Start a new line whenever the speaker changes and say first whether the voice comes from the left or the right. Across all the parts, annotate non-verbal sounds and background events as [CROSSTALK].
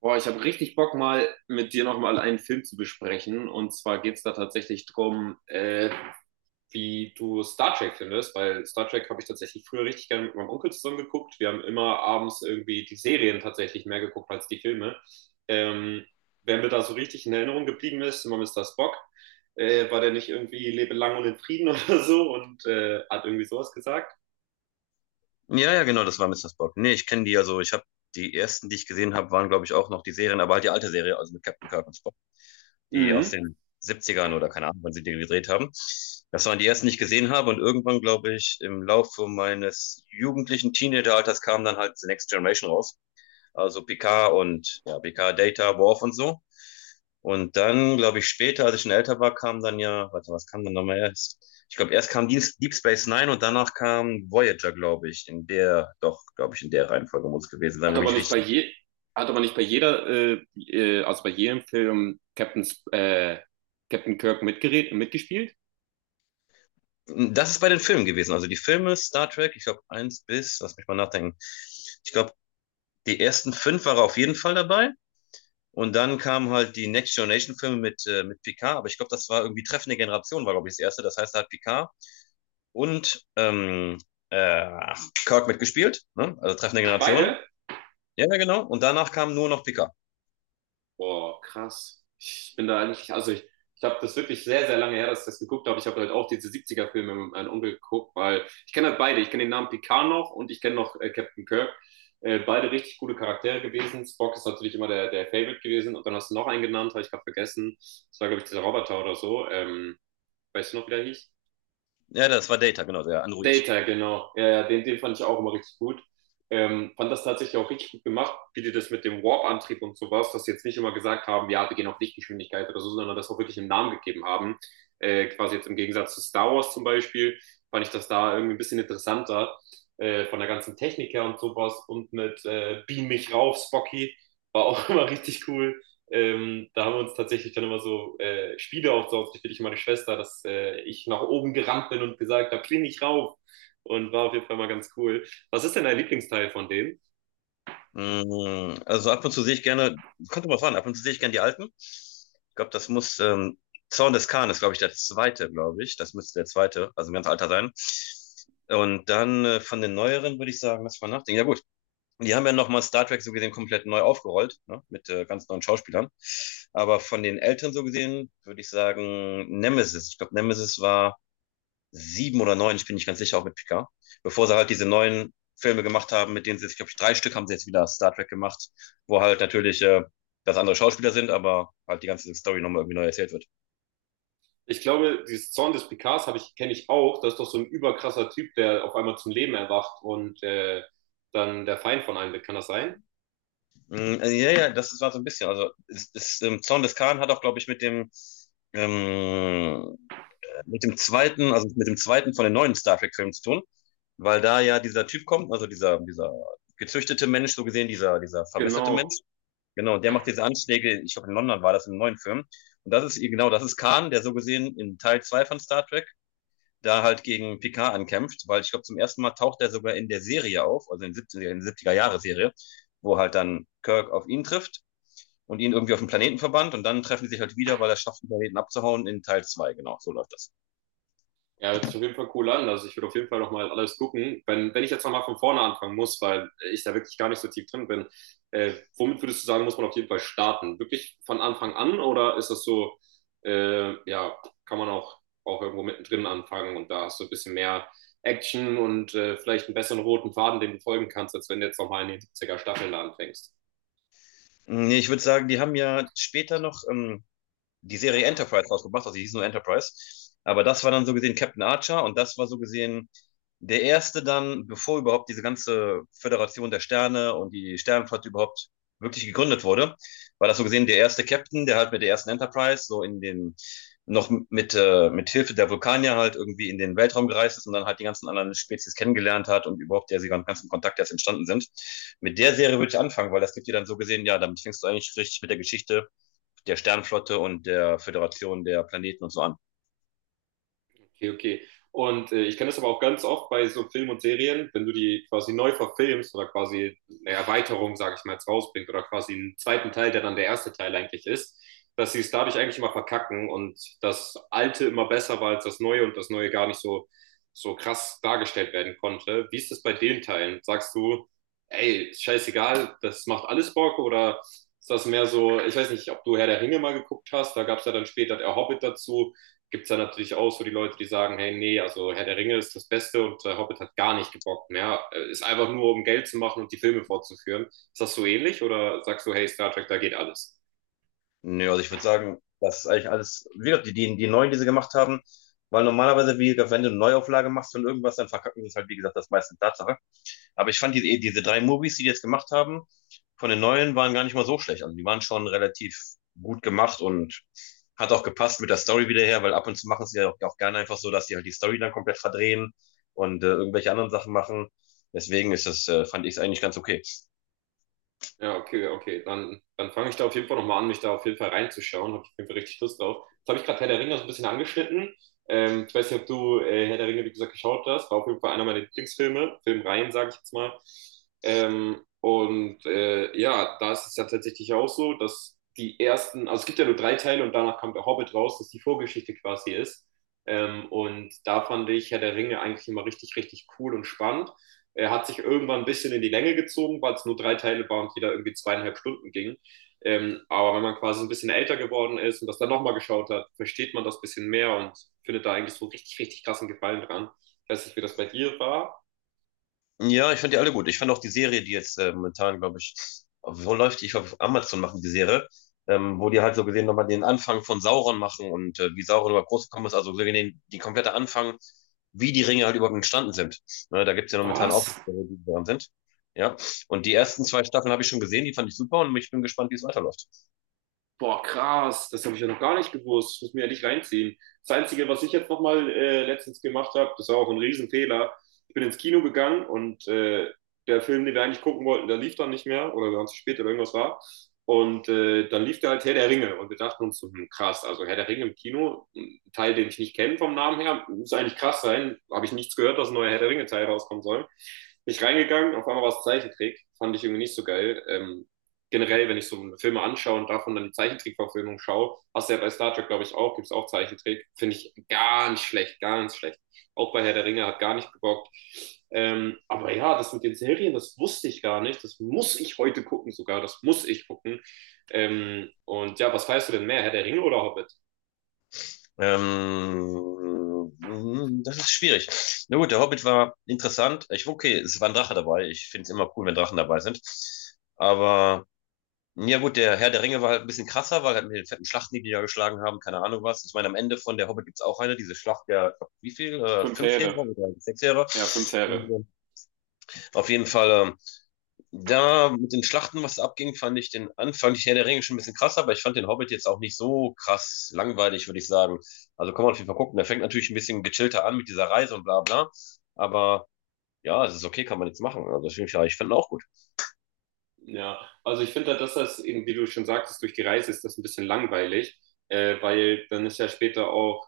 right: Boah, ich habe richtig Bock, mal mit dir nochmal einen Film zu besprechen. Und zwar geht's da tatsächlich drum, wie du Star Trek findest, weil Star Trek habe ich tatsächlich früher richtig gerne mit meinem Onkel zusammen geguckt. Wir haben immer abends irgendwie die Serien tatsächlich mehr geguckt als die Filme. Ähm, Wer mir da so richtig in Erinnerung geblieben ist, immer Mr. Spock. War der nicht irgendwie lebe lang und in Frieden [LAUGHS] oder so und hat irgendwie sowas gesagt?
left: Ja, ja, genau, das war Mister Spock. Nee, ich kenne die, also ich habe die ersten, die ich gesehen habe, waren, glaube ich, auch noch die Serien, aber halt die alte Serie, also mit Captain Kirk und Spock, die aus
right: Mhm.
left: den Siebzigern oder keine Ahnung, wann sie die gedreht haben. Das waren die ersten, die ich gesehen habe und irgendwann, glaube ich, im Laufe meines jugendlichen Teenager-Alters kam dann halt The Next Generation raus, also PK und ja, PK Data, Worf und so. Und dann, glaube ich, später, als ich schon älter war, kam dann ja, warte, was kam dann nochmal erst? Ich glaube, erst kam Deep Space Nine und danach kam Voyager, glaube ich, in der, doch, glaube ich, in der Reihenfolge muss es gewesen sein,
right: Hat
left: wenn ich
right: aber
left: mich
right: nicht bei
left: richtig.
right: je, hat aber nicht bei jeder, also bei jedem Film Captain, Captain Kirk mitgeredet, mitgespielt?
left: Das ist bei den Filmen gewesen. Also die Filme Star Trek, ich glaube, eins bis, lass mich mal nachdenken. Ich glaube, die ersten fünf waren auf jeden Fall dabei. Und dann kamen halt die Next Generation Filme mit Picard, aber ich glaube, das war irgendwie Treffende Generation, war, glaube ich, das erste. Das heißt, da hat Picard und äh, Kirk mitgespielt, ne? Also Treffende Generation.
right: Beide?
left: Ja, ja, genau. Und danach kam nur noch Picard.
right: Boah, krass. Ich bin da eigentlich, also ich habe das wirklich sehr, sehr lange her, dass ich das geguckt habe. Ich habe halt auch diese siebziger filme mit meinem Onkel geguckt, weil ich kenne halt beide. Ich kenne den Namen Picard noch und ich kenne noch Captain Kirk. Beide richtig gute Charaktere gewesen. Spock ist natürlich immer der, der Favorite gewesen. Und dann hast du noch einen genannt, habe ich gerade vergessen. Das war, glaube ich, dieser Roboter oder so. Weißt du noch, wie der hieß?
left: Ja, das war Data, genau, der Android.
right: Data, genau. Ja, ja, den, den fand ich auch immer richtig gut. Fand das tatsächlich auch richtig gut gemacht, wie die das mit dem Warp-Antrieb und sowas, dass sie jetzt nicht immer gesagt haben, ja, wir gehen auf Lichtgeschwindigkeit oder so, sondern das auch wirklich einen Namen gegeben haben. Quasi jetzt im Gegensatz zu Star Wars zum Beispiel, fand ich das da irgendwie ein bisschen interessanter, von der ganzen Technik her und sowas. Und mit Beam mich rauf, Spocky, war auch [LAUGHS] immer richtig cool. Da haben wir uns tatsächlich dann immer so Spiele aufgebaut, ich und meine Schwester, dass ich nach oben gerannt bin und gesagt habe, kling ich rauf. Und war auf jeden Fall mal ganz cool. Was ist denn dein Lieblingsteil von denen?
left: Also ab und zu sehe ich gerne, könnte man fahren, ab und zu sehe ich gerne die alten. Ich glaube, das muss, Zorn des Khan ist, glaube ich, der zweite, glaube ich. Das müsste der zweite, also ein ganz alter sein. Und dann von den neueren würde ich sagen, lass mal nachdenken. Ja, gut. Und die haben ja nochmal Star Trek so gesehen komplett neu aufgerollt, ne? Mit ganz neuen Schauspielern. Aber von den Eltern so gesehen würde ich sagen Nemesis. Ich glaube, Nemesis war sieben oder neun, ich bin nicht ganz sicher, auch mit Picard. Bevor sie halt diese neuen Filme gemacht haben, mit denen sie, ich glaube, drei Stück haben sie jetzt wieder Star Trek gemacht, wo halt natürlich das andere Schauspieler sind, aber halt die ganze Story nochmal irgendwie neu erzählt wird.
right: Ich glaube, dieses Zorn des Picards habe ich, kenne ich auch. Das ist doch so ein überkrasser Typ, der auf einmal zum Leben erwacht und dann der Feind von einem wird. Kann das sein?
left: Ja, ja, das war so ein bisschen. Also, ist es, Zorn des Khan hat auch, glaube ich, ähm, mit dem zweiten, also mit dem zweiten von den neuen Star Trek-Filmen zu tun, weil da ja dieser Typ kommt, also dieser gezüchtete Mensch, so gesehen, dieser verbesserte Mensch,
right: Genau.
left: genau, und der macht diese Anschläge, ich glaube in London war das im neuen Film. Und das ist, genau, das ist Khan, der so gesehen in Teil 2 von Star Trek da halt gegen Picard ankämpft, weil ich glaube, zum ersten Mal taucht er sogar in der Serie auf, also in der 70er-Jahre-Serie, wo halt dann Kirk auf ihn trifft und ihn irgendwie auf den Planeten verbannt und dann treffen sie sich halt wieder, weil er schafft, den Planeten abzuhauen in Teil 2, genau, so läuft das.
right: Ja, hört sich auf jeden Fall cool an. Also ich würde auf jeden Fall nochmal alles gucken. Wenn ich jetzt nochmal von vorne anfangen muss, weil ich da wirklich gar nicht so tief drin bin, womit würdest du sagen, muss man auf jeden Fall starten? Wirklich von Anfang an oder ist das so, ja, kann man auch, auch irgendwo mittendrin anfangen und da hast du ein bisschen mehr Action und vielleicht einen besseren roten Faden, den du folgen kannst, als wenn du jetzt nochmal in die 70er Staffeln da anfängst?
left: Nee, ich würde sagen, die haben ja später noch, die Serie Enterprise rausgebracht, also die hieß nur Enterprise. Aber das war dann so gesehen Captain Archer und das war so gesehen der erste dann, bevor überhaupt diese ganze Föderation der Sterne und die Sternenflotte überhaupt wirklich gegründet wurde, war das so gesehen der erste Captain, der halt mit der ersten Enterprise so in den noch mit Hilfe der Vulkanier halt irgendwie in den Weltraum gereist ist und dann halt die ganzen anderen Spezies kennengelernt hat und überhaupt der sie ganzen Kontakt erst entstanden sind. Mit der Serie würde ich anfangen, weil das gibt dir dann so gesehen, ja, damit fängst du eigentlich richtig mit der Geschichte der Sternflotte und der Föderation der Planeten und so an.
right: Okay, okay. Und ich kenne das aber auch ganz oft bei so Filmen und Serien, wenn du die quasi neu verfilmst oder quasi eine Erweiterung, sage ich mal, jetzt rausbringst oder quasi einen zweiten Teil, der dann der erste Teil eigentlich ist, dass sie es dadurch eigentlich immer verkacken und das Alte immer besser war als das Neue und das Neue gar nicht so, so krass dargestellt werden konnte. Wie ist das bei den Teilen? Sagst du, ey, scheißegal, das macht alles Bock oder ist das mehr so, ich weiß nicht, ob du Herr der Ringe mal geguckt hast, da gab es ja dann später der Hobbit dazu, gibt es dann natürlich auch so die Leute, die sagen, hey, nee, also Herr der Ringe ist das Beste und Hobbit hat gar nicht gebockt mehr. Ist einfach nur, um Geld zu machen und die Filme fortzuführen. Ist das so ähnlich oder sagst du, hey, Star Trek, da geht alles?
left: Ja, also ich würde sagen, das ist eigentlich alles, wie gesagt, die neuen, die sie gemacht haben, weil normalerweise, wie gesagt, wenn du eine Neuauflage machst von irgendwas, dann verkacken sie es halt, wie gesagt, das meiste Tatsache. Aber ich fand diese drei Movies, die die jetzt gemacht haben, von den neuen waren gar nicht mal so schlecht. Also die waren schon relativ gut gemacht und hat auch gepasst mit der Story wieder her, weil ab und zu machen sie ja auch, auch gerne einfach so, dass die halt die Story dann komplett verdrehen und irgendwelche anderen Sachen machen. Deswegen ist das, fand ich es eigentlich ganz okay.
right: Ja, okay, okay. Dann fange ich da auf jeden Fall nochmal an, mich da auf jeden Fall reinzuschauen. Habe ich auf jeden Fall richtig Lust drauf. Jetzt habe ich gerade Herr der Ringe so ein bisschen angeschnitten. Ich weiß nicht, ob du Herr der Ringe, wie gesagt, geschaut hast. War auf jeden Fall einer meiner Lieblingsfilme. Filmreihen, sage ich jetzt mal. Ja, da ist es ja tatsächlich auch so, dass die ersten, also es gibt ja nur drei Teile und danach kam der Hobbit raus, dass die Vorgeschichte quasi ist. Und da fand ich Herr der Ringe eigentlich immer richtig, richtig cool und spannend. Er hat sich irgendwann ein bisschen in die Länge gezogen, weil es nur drei Teile war und jeder irgendwie zweieinhalb Stunden ging. Aber wenn man quasi ein bisschen älter geworden ist und das dann nochmal geschaut hat, versteht man das ein bisschen mehr und findet da eigentlich so richtig, richtig krassen Gefallen dran. Ich weiß nicht, wie das bei dir war.
left: Ja, ich fand die alle gut. Ich fand auch die Serie, die jetzt momentan, glaube ich, wo läuft die? Ich glaube, auf Amazon machen die Serie, wo die halt so gesehen nochmal den Anfang von Sauron machen und wie Sauron überhaupt groß gekommen ist. Also so gesehen den, die komplette Anfang, wie die Ringe halt überhaupt entstanden sind. Ne, da gibt's ja momentan auch
right: Was?
left: Serien, die dran sind. Ja, und die ersten zwei Staffeln habe ich schon gesehen, die fand ich super und ich bin gespannt, wie es weiterläuft.
right: Boah, krass, das habe ich ja noch gar nicht gewusst. Ich muss mir ja nicht reinziehen. Das Einzige, was ich jetzt nochmal letztens gemacht habe, das war auch ein Riesenfehler. Ich bin ins Kino gegangen und der Film, den wir eigentlich gucken wollten, der lief dann nicht mehr oder wir waren zu spät oder irgendwas war. Und dann lief da halt Herr der Ringe und wir dachten uns, so, hm, krass, also Herr der Ringe im Kino, ein Teil, den ich nicht kenne vom Namen her, muss eigentlich krass sein. Habe ich nichts gehört, dass ein neuer Herr der Ringe-Teil rauskommen soll. Bin ich reingegangen, auf einmal war es Zeichentrick, fand ich irgendwie nicht so geil. Generell, wenn ich so Filme anschaue und davon dann die Zeichentrickverfilmung schaue, hast du ja bei Star Trek, glaube ich, auch, gibt es auch Zeichentrick, finde ich ganz schlecht, ganz schlecht. Auch bei Herr der Ringe hat gar nicht gebockt. Aber ja, das mit den Serien, das wusste ich gar nicht. Das muss ich heute gucken sogar, das muss ich gucken. Und ja, was weißt du denn mehr, Herr der Ringe oder Hobbit?
left: Ähm, das ist schwierig. Na gut, der Hobbit war interessant. Ich, okay, es war ein Drache dabei. Ich finde es immer cool, wenn Drachen dabei sind. Aber ja gut, der Herr der Ringe war halt ein bisschen krasser, weil halt mit den fetten Schlachten, die die da geschlagen haben, keine Ahnung was. Ich meine, am Ende von der Hobbit gibt's auch eine, diese Schlacht der, ich glaub, wie viel?
right: Fünf
left: Fünf Heere
right: Fähre.
left: oder sechs Heere.
right: Ja, fünf Fähre.
left: Und, auf jeden Fall, da mit den Schlachten, was abging, fand ich den Anfang, ich Herr der Ringe schon ein bisschen krasser, aber ich fand den Hobbit jetzt auch nicht so krass langweilig, würde ich sagen. Also kann man auf jeden Fall gucken. Der fängt natürlich ein bisschen gechillter an mit dieser Reise und bla bla. Aber ja, es ist okay, kann man jetzt machen. Also ich, ja, ich fand ihn auch gut.
right: Ja, also ich finde, dass das eben, wie du schon sagtest, durch die Reise ist das ein bisschen langweilig, weil dann ist ja später auch,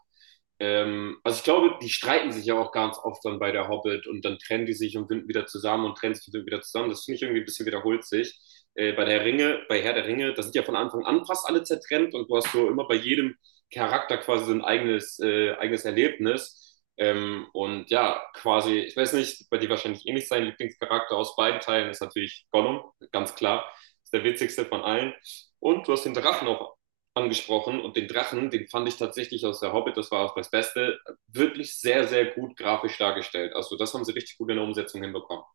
right: also ich glaube, die streiten sich ja auch ganz oft dann bei der Hobbit und dann trennen die sich und finden wieder zusammen und trennen sich wieder zusammen. Das finde ich irgendwie ein bisschen wiederholt sich. Bei der Ringe, bei Herr der Ringe, da sind ja von Anfang an fast alle zertrennt und du hast so immer bei jedem Charakter quasi so ein eigenes, eigenes Erlebnis. Und ja, quasi, ich weiß nicht, bei dir wahrscheinlich ähnlich sein Lieblingscharakter aus beiden Teilen ist natürlich Gollum, ganz klar. Ist der witzigste von allen. Und du hast den Drachen auch angesprochen und den Drachen, den fand ich tatsächlich aus der Hobbit, das war auch das Beste, wirklich sehr, sehr gut grafisch dargestellt. Also das haben sie richtig gut in der Umsetzung hinbekommen.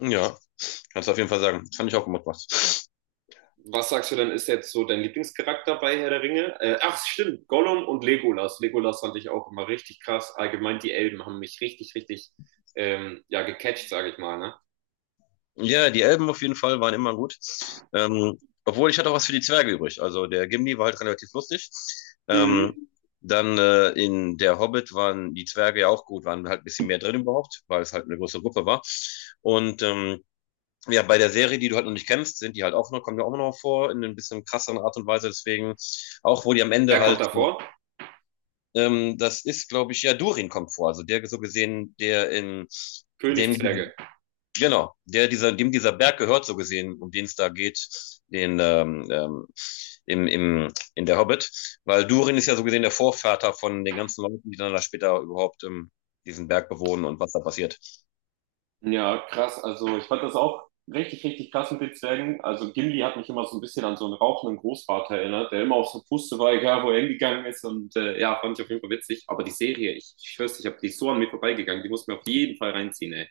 left: Ja, kannst du auf jeden Fall sagen. Das fand ich auch gut gemacht.
right: Was sagst du denn, ist jetzt so dein Lieblingscharakter bei Herr der Ringe? Stimmt, Gollum und Legolas. Legolas fand ich auch immer richtig krass. Allgemein die Elben haben mich richtig, richtig ja, gecatcht, sage ich mal. Ne?
left: Ja, die Elben auf jeden Fall waren immer gut. Ähm, obwohl ich hatte auch was für die Zwerge übrig. Also der Gimli war halt relativ lustig. Ähm,
right: Mhm.
left: dann in der Hobbit waren die Zwerge ja auch gut, waren halt ein bisschen mehr drin überhaupt, weil es halt eine große Gruppe war. Und ja, bei der Serie, die du halt noch nicht kennst, sind die halt auch noch, kommen ja auch noch vor in ein bisschen krasseren Art und Weise. Deswegen, auch wo die am
right: Wer
left: Ende
right: kommt
left: halt,
right: davor?
left: das ist, glaube ich, ja, Durin kommt vor. Also der so gesehen, der in dem
right: Königszwerge.
left: genau, der dieser, dem dieser Berg gehört, so gesehen, um den es da geht, den in der Hobbit. Weil Durin ist ja so gesehen der Vorvater von den ganzen Leuten, die dann da später überhaupt diesen Berg bewohnen und was da passiert.
right: Ja, krass. Also ich fand das auch richtig, richtig krass mit den Zwergen. Also Gimli hat mich immer so ein bisschen an so einen rauchenden Großvater erinnert, der immer auf so Puste war, egal wo er hingegangen ist. Und ja, fand ich auf jeden Fall witzig. Aber die Serie, ich schwör's, ich habe die ist so an mir vorbeigegangen. Die muss mir auf jeden Fall reinziehen, ey.